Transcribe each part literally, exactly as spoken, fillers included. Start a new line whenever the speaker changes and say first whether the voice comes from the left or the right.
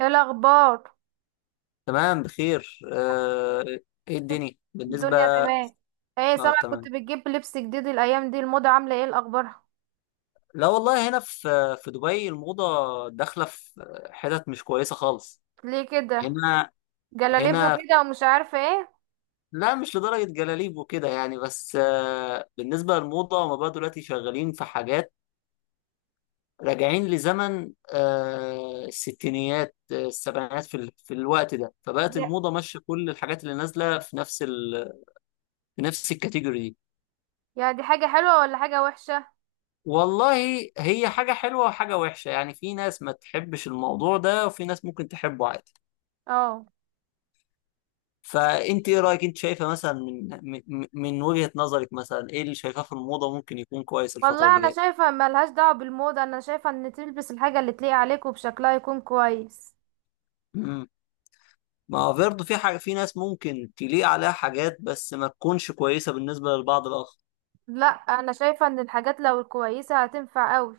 right: ايه الاخبار؟
left: تمام بخير آه، ايه الدنيا بالنسبة.
right: الدنيا تمام. ايه
left: اه
right: سامع، كنت
left: تمام.
right: بتجيب لبس جديد الايام دي، الموضة عاملة ايه الاخبار؟
left: لا والله هنا في في دبي الموضة داخلة في حتت مش كويسة خالص
right: ليه كده؟
left: هنا.
right: جلاليبو
left: هنا
right: كده ومش عارفة ايه؟
left: لا، مش لدرجة جلاليب وكده يعني، بس آه، بالنسبة للموضة هما بقى دلوقتي شغالين في حاجات راجعين لزمن آه، الستينيات، آه، السبعينات، في ال- في الوقت ده، فبقت
right: دي-
left: الموضة ماشية كل الحاجات اللي نازلة في نفس ال... في نفس الكاتيجوري دي.
right: يا دي حاجة حلوة ولا حاجة وحشة؟
left: والله هي حاجة حلوة وحاجة وحشة، يعني في ناس ما تحبش الموضوع ده وفي ناس ممكن تحبه عادي.
right: اه.
left: فانت ايه رأيك؟ انت شايفة مثلا من من من وجهة نظرك مثلا ايه اللي شايفاه في الموضة ممكن يكون كويس الفترة
right: والله
left: اللي
right: انا
left: جاية؟
right: شايفة ملهاش دعوة بالموضة، انا شايفة ان تلبس الحاجة اللي تليق عليك وبشكلها يكون كويس.
left: امم، ما هو برضه في حاجة، في ناس ممكن تليق عليها حاجات بس ما تكونش كويسة بالنسبة للبعض الآخر.
right: لا، انا شايفة ان الحاجات لو الكويسة هتنفع قوي.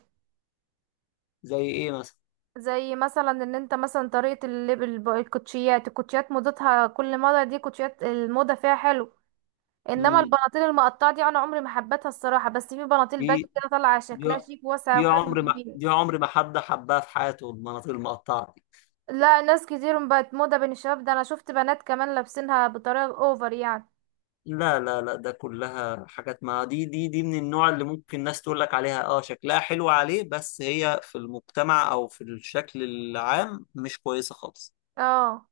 left: زي ايه مثلا؟
right: زي مثلا ان انت مثلا طريقة اللبس، الكوتشيات الكوتشيات موضتها، كل موضة دي كوتشيات، الموضة فيها حلو. انما
left: امم،
right: البناطيل المقطعه دي انا عمري ما حبيتها الصراحه، بس في بناطيل
left: دي
right: باجي كده طالعه
left: دي
right: شكلها شيك، واسعه
left: دي
right: وحلوه
left: عمر ما،
right: وجميله.
left: دي عمر ما حد حبها في حياته المناطيل المقطعة.
right: لا، ناس كتير بقت موضه بين الشباب ده، انا شفت بنات كمان لابسينها بطريقه اوفر يعني.
left: لا لا لا، ده كلها حاجات، ما دي دي دي من النوع اللي ممكن الناس تقول لك عليها اه شكلها حلو عليه، بس هي في المجتمع او في الشكل العام مش كويسة خالص.
right: اه.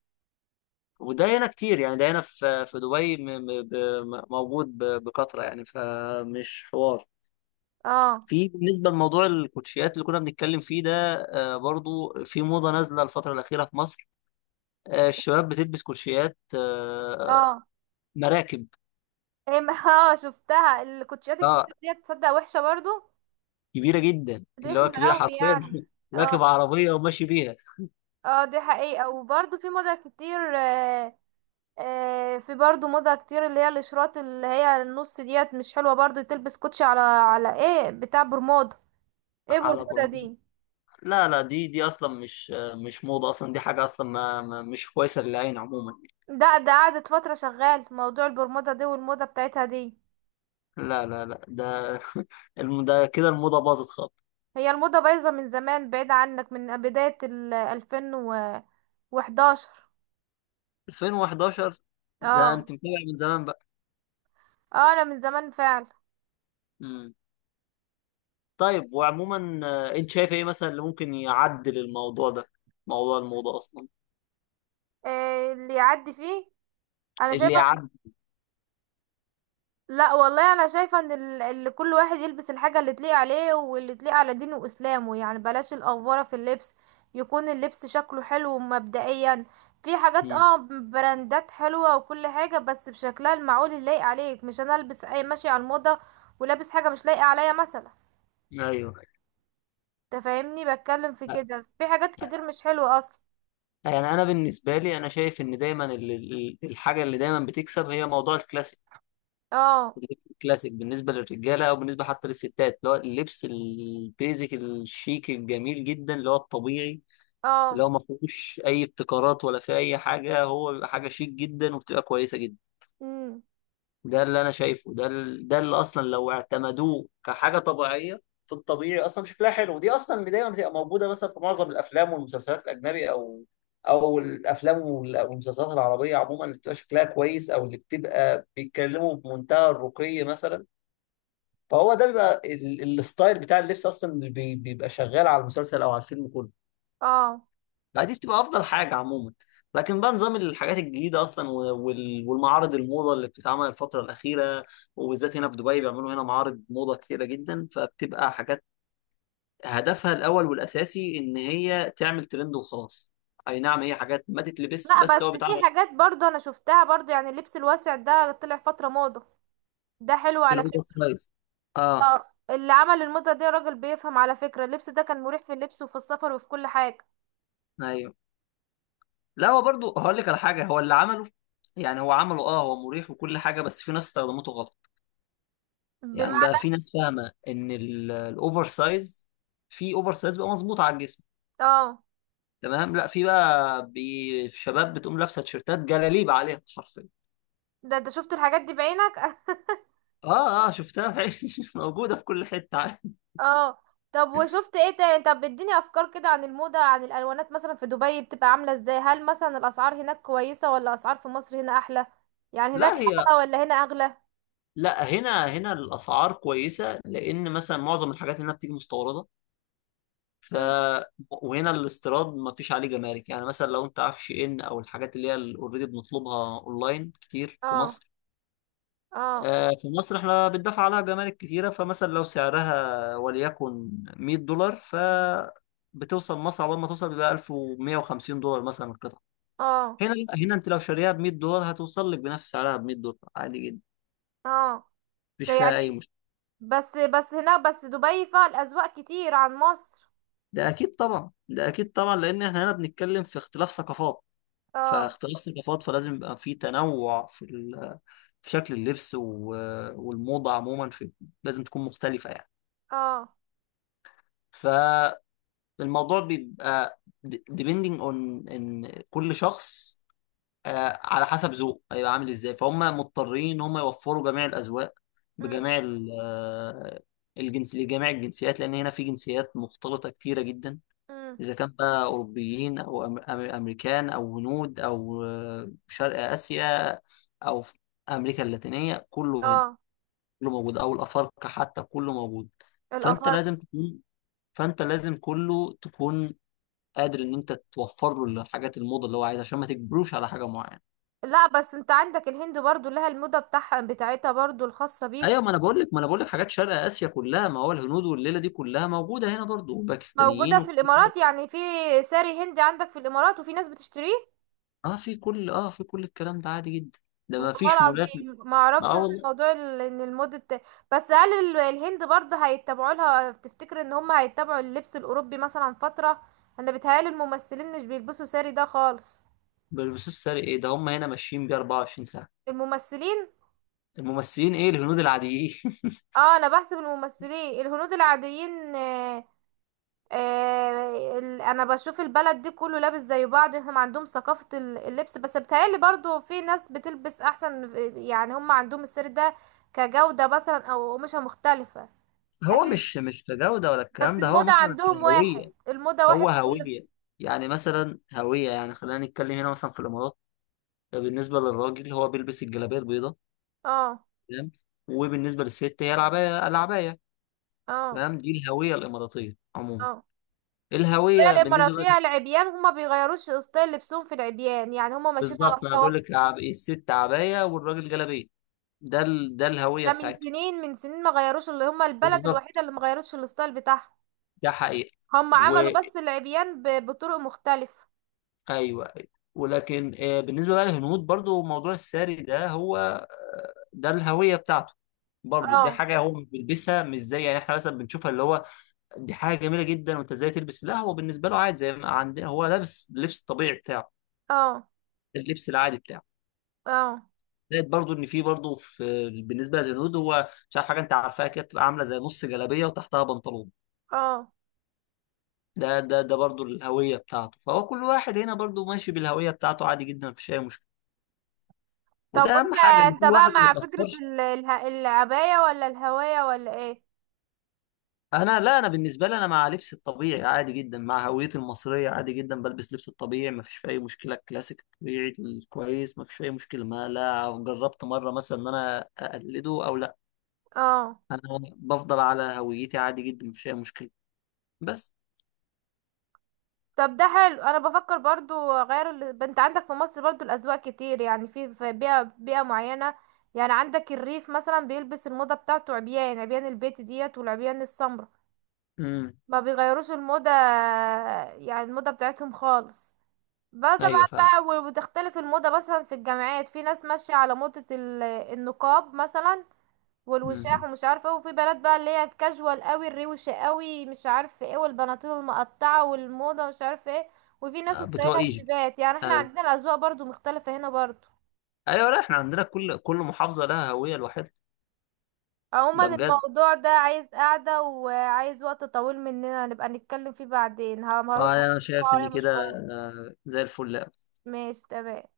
left: وده هنا كتير، يعني ده هنا في في دبي م- م- ب- م- موجود ب- بكثرة، يعني فمش حوار
right: اه.
left: في. بالنسبة لموضوع الكوتشيات اللي كنا بنتكلم فيه ده، آه، برضو في موضة نازلة الفترة الأخيرة في مصر، آه، الشباب بتلبس كوتشيات آه،
right: اه.
left: مراكب.
right: ايه ما- اه، شفتها الكوتشيات
left: اه
right: الكتير دي، تصدق وحشه برضو،
left: كبيره جدا، اللي هو
right: رخمه
left: كبيره
right: قوي
left: حرفيا.
right: يعني.
left: راكب
right: اه.
left: عربيه وماشي بيها.
right: اه، دي حقيقه، وبرضو في موضه كتير. آه آه في برضو موضه كتير، اللي هي الاشراط، اللي هي النص ديت، مش حلوه، برضو تلبس كوتشي على على ايه، بتاع برمودا. ايه
left: على
right: برمودا
left: برمجه.
right: دي؟
left: لا لا، دي دي اصلا مش مش موضه اصلا، دي حاجه اصلا ما ما- مش كويسه للعين عموما.
right: ده ده قعدت فترة شغال موضوع البرمودا دي والموضة بتاعتها دي.
left: لا لا لا، ده الم- ده كده الموضه باظت خالص.
right: هي الموضة بايظة من زمان، بعيد عنك، من بداية ال ألفين وحداشر.
left: ألفين وحداشر، ده
right: اه.
left: انت متابع من زمان بقى.
right: اه انا من زمان فعلا.
left: مم. طيب، وعموما آه، انت شايف ايه مثلا اللي ممكن يعدل الموضوع ده، موضوع الموضه اصلا؟
right: إيه اللي يعدي فيه؟ انا
left: اللي
right: شايفة،
left: يعدل؟
right: لا والله انا شايفه ان ال- اللي كل واحد يلبس الحاجه اللي تليق عليه واللي تليق على دينه واسلامه، يعني بلاش الافوره في اللبس، يكون اللبس شكله حلو مبدئيا. في حاجات،
left: مم.
right: اه، براندات حلوه وكل حاجه، بس بشكلها المعقول اللي لايق عليك، مش انا البس اي ماشي على الموضه ولابس حاجه مش لايقه عليا مثلا.
left: ايوه.
right: تفهمني بتكلم في كده، في حاجات كتير مش حلوه اصلا.
left: يعني انا بالنسبه لي انا شايف ان دايما ال- ال- الحاجه اللي دايما بتكسب هي موضوع الكلاسيك.
right: اه.
left: الكلاسيك بالنسبه للرجاله او بالنسبه حتى للستات، اللي هو اللبس البيزك الشيك الجميل جدا اللي هو الطبيعي، اللي
right: اه.
left: هو ما فيهوش اي ابتكارات ولا في اي حاجه، هو بيبقى حاجه شيك جدا وبتبقى كويسه جدا.
right: امم.
left: ده اللي انا شايفه، ده ال- ده اللي اصلا لو اعتمدوه كحاجه طبيعيه في الطبيعي اصلا شكلها حلو، ودي اصلا اللي دايما بتبقى موجوده مثلا في معظم الافلام والمسلسلات الاجنبي، او او الافلام وال- والمسلسلات العربيه عموما اللي بتبقى شكلها كويس او اللي بتبقى بيتكلموا بمنتهى الرقي مثلا. فهو ده بيبقى ال- الستايل بتاع اللبس اصلا اللي بي- بيبقى شغال على المسلسل او على الفيلم كله.
right: اه.
left: لا، دي بتبقى افضل حاجه عموما. لكن بقى نظام الحاجات الجديده اصلا و- وال- والمعارض الموضه اللي بتتعمل الفتره الاخيره، وبالذات هنا في دبي بيعملوا هنا معارض موضه كتيره جدا، فبتبقى حاجات هدفها الاول والاساسي ان هي تعمل ترند وخلاص. اي نعم، هي حاجات ما تتلبس
right: لا بس
left: بس هو
right: في
left: بيتعمل.
right: حاجات برضه انا شفتها برضه، يعني اللبس الواسع ده طلع فتره موضه، ده حلو على
left: الاوفر
right: فكرة.
left: سايز، اه.
right: اه، اللي عمل الموضة دي راجل بيفهم على فكرة، اللبس ده كان مريح في اللبس وفي السفر وفي كل حاجة.
left: ايوه. لا هو برضو هقول لك على حاجه، هو اللي عمله يعني هو عمله اه هو مريح وكل حاجه، بس في ناس استخدمته غلط. يعني بقى
right: بمعنى؟
left: في ناس فاهمه ان الاوفر سايز، في اوفر سايز بقى مظبوط على الجسم
right: اه.
left: تمام، لا في بقى بي شباب بتقوم لابسه تيشيرتات جلاليب عليها حرفيا.
right: ده ده شفت الحاجات دي بعينك
left: اه اه، شفتها في عيني. موجوده في كل حته عادي.
right: اه. طب وشفت ايه تاني؟ طب اديني افكار كده عن الموضة، عن الالوانات مثلا، في دبي بتبقى عاملة ازاي؟ هل مثلا الاسعار هناك كويسة ولا اسعار في مصر هنا احلى؟ يعني هناك
left: لا هي
right: احلى ولا هنا اغلى؟
left: لا، هنا هنا الاسعار كويسه لان مثلا معظم الحاجات هنا بتيجي مستورده. ف
right: مم.
left: وهنا الاستيراد ما فيش عليه جمارك، يعني مثلا لو انت عارف شي ان او الحاجات اللي هي اوريدي بنطلبها اونلاين كتير في
right: اه.
left: مصر،
right: اه.
left: آه، في مصر احنا بندفع عليها جمارك كتيرة. فمثلا لو سعرها وليكن مئة دولار، ف بتوصل مصر، عقبال ما توصل بيبقى ألف ومية وخمسين دولار مثلا القطعة.
right: اه.
left: هنا لا، هنا انت لو شاريها ب مئة دولار هتوصل لك بنفس سعرها ب مئة دولار عادي جدا،
right: اه. ده
left: مفيش
right: يعني
left: فيها اي مشكلة.
right: بس بس هناك، بس دبي فيها الاذواق كتير عن مصر.
left: ده اكيد طبعا، ده اكيد طبعا، لان احنا هنا بنتكلم في اختلاف ثقافات.
right: اه.
left: فاختلاف ثقافات فلازم يبقى في تنوع في ال... في شكل اللبس و... والموضة عموما في... لازم تكون مختلفة يعني.
right: اه.
left: ف الموضوع بيبقى depending on ان كل شخص آه، على حسب ذوقه هيبقى عامل ازاي، فهم مضطرين ان هم يوفروا جميع الاذواق
right: مم.
left: بجميع ال- آه، الجنس، لجميع الجنسيات، لان هنا في جنسيات مختلطه كتيره جدا.
right: مم.
left: اذا كان بقى اوروبيين او أم- أم- امريكان او هنود او آه، شرق اسيا او في امريكا اللاتينيه، كله هنا،
right: اه
left: كله موجود، او الافارقه حتى كله موجود. فانت
right: الافارقة.
left: لازم تكون فانت لازم كله تكون قادر ان انت توفر له الحاجات الموضه اللي هو عايزها، عشان ما تجبروش على حاجه معينه.
right: لا بس انت عندك الهند برضو لها الموضة بتاعها بتاعتها برضو الخاصة بيها.
left: ايوه، ما انا بقول لك ما انا بقول لك حاجات شرق اسيا كلها، ما هو الهنود والليله دي كلها موجوده هنا برضو،
right: موجودة
left: وباكستانيين
right: في
left: وكل ده.
right: الامارات يعني، في ساري هندي عندك في الامارات وفي ناس بتشتريه.
left: اه في كل، اه في كل الكلام ده عادي جدا، ده ما
right: والله
left: فيش مولات.
right: العظيم ما
left: ما
right: اعرفش
left: اه
right: انا
left: والله.
right: الموضوع ال- ان الموضة الت- بس هل ال- الهند برضو هيتبعوا لها، تفتكر ان هم هيتبعوا اللبس الاوروبي مثلا فترة؟ انا بيتهيألي الممثلين مش بيلبسوا ساري ده خالص.
left: ما بيلبسوش ساري؟ ايه ده، هم هنا ماشيين بيه اربعه وعشرين ساعه.
right: الممثلين؟
left: الممثلين ايه، الهنود العاديين.
right: اه انا بحسب الممثلين الهنود العاديين. آه، آه، ال- انا بشوف البلد دي كله لابس زي بعض، هم عندهم ثقافة ال- اللبس، بس بتهيألي برضو في ناس بتلبس احسن. يعني هم عندهم السر ده كجودة مثلا او قماشة مختلفة.
left: هو
right: اكيد.
left: مش مش كجوده ولا
right: بس
left: الكلام ده، هو
right: الموضة
left: مثلا
right: عندهم
left: كهويه.
right: واحد، الموضة واحد،
left: هو
right: كل.
left: هويه، يعني مثلا هويه، يعني خلينا نتكلم هنا مثلا في الامارات. بالنسبه للراجل هو بيلبس الجلابيه البيضاء
right: اه.
left: تمام، وبالنسبه للست هي العبايه العبايه
right: اه.
left: تمام، دي الهويه الاماراتيه عموما.
right: اه. هي
left: الهويه بالنسبه
right: الاماراتية
left: لك.
right: العبيان هما بيغيروش ستايل لبسهم في العبيان، يعني هما ماشيين على
left: بالظبط، انا
right: موضة
left: بقول
right: واحدة.
left: لك عب... الست عبايه والراجل جلابيه، ده ال... ده الهويه
right: ده من
left: بتاعتهم.
right: سنين، من سنين ما غيروش، اللي هما البلد
left: بالظبط،
right: الوحيدة اللي ما غيروش الستايل بتاعها.
left: ده حقيقه.
right: هما
left: و
right: عملوا بس العبيان ب- بطرق مختلفة.
left: ايوه، أيوة. ولكن آه، بالنسبه بقى للهنود برضو موضوع الساري ده هو آه، ده الهويه بتاعته. برضو دي
right: اه.
left: حاجه هو مش بيلبسها مش زي يعني احنا مثلا بنشوفها اللي هو دي حاجه جميله جدا وانت ازاي تلبس، لا هو بالنسبه له عادي زي ما عندنا، هو لابس اللبس الطبيعي بتاعه،
right: اه.
left: اللبس العادي بتاعه.
right: اه.
left: زائد برضو ان في برضو في بالنسبه للهنود، هو مش عارف حاجه انت عارفاها كده بتبقى عامله زي نص جلابيه وتحتها بنطلون،
right: اه.
left: ده ده ده برضو الهويه بتاعته. فهو كل واحد هنا برضو ماشي بالهويه بتاعته عادي جدا، مفيش اي مشكله.
right: طب
left: وده
right: وانت،
left: اهم حاجه، ان
right: انت
left: كل واحد
right: بقى
left: ما
right: مع فكرة
left: يتاثرش.
right: ال- اله- العباية ولا الهواية ولا ايه؟
left: انا لا، انا بالنسبه لي انا مع لبس الطبيعي عادي جدا، مع هويتي المصريه عادي جدا بلبس لبس الطبيعي، ما فيش اي مشكله، الكلاسيك الطبيعي الكويس، ما فيش اي مشكله، ما لا جربت مره مثلا ان انا اقلده او لا.
right: اه.
left: انا بفضل على هويتي عادي جدا، ما فيش اي مشكله بس.
right: طب ده حلو، انا بفكر برضو اغير ال... انت عندك في مصر برضو الاذواق كتير، يعني في، في بيئة بيئة معينة. يعني عندك الريف مثلا بيلبس الموضة بتاعته، عبيان، عبيان البيت ديت والعبيان السمراء،
left: امم.
right: ما بيغيروش الموضة، يعني الموضة بتاعتهم خالص. بقى طبعا
left: ايوه فاهم.
right: بقى، و- وتختلف الموضة مثلا في الجامعات، في ناس ماشية على موضة ال- النقاب مثلا والوشاح
left: امم.
right: ومش عارفه ايه، وفي بنات بقى اللي هي الكاجوال قوي الروشه قوي مش عارفه ايه، والبناطيل المقطعه والموضه مش عارفه ايه، وفي ناس
left: آه، بتوع
right: ستايلها
left: ايجيبت.
right: جليبات. يعني احنا
left: ايوه
right: عندنا الاذواق برضو مختلفه هنا برضو.
left: ايوه، لا احنا عندنا كل كل محافظه لها هويه لوحدها.
right: عموما
left: ده بجد،
right: الموضوع ده عايز قعده وعايز وقت طويل مننا نبقى نتكلم فيه بعدين، ه- هروح بس،
left: اه انا شايف
right: هروح
left: ان كده
right: مشوار.
left: آه، زي الفل أوي.
right: ماشي، تمام.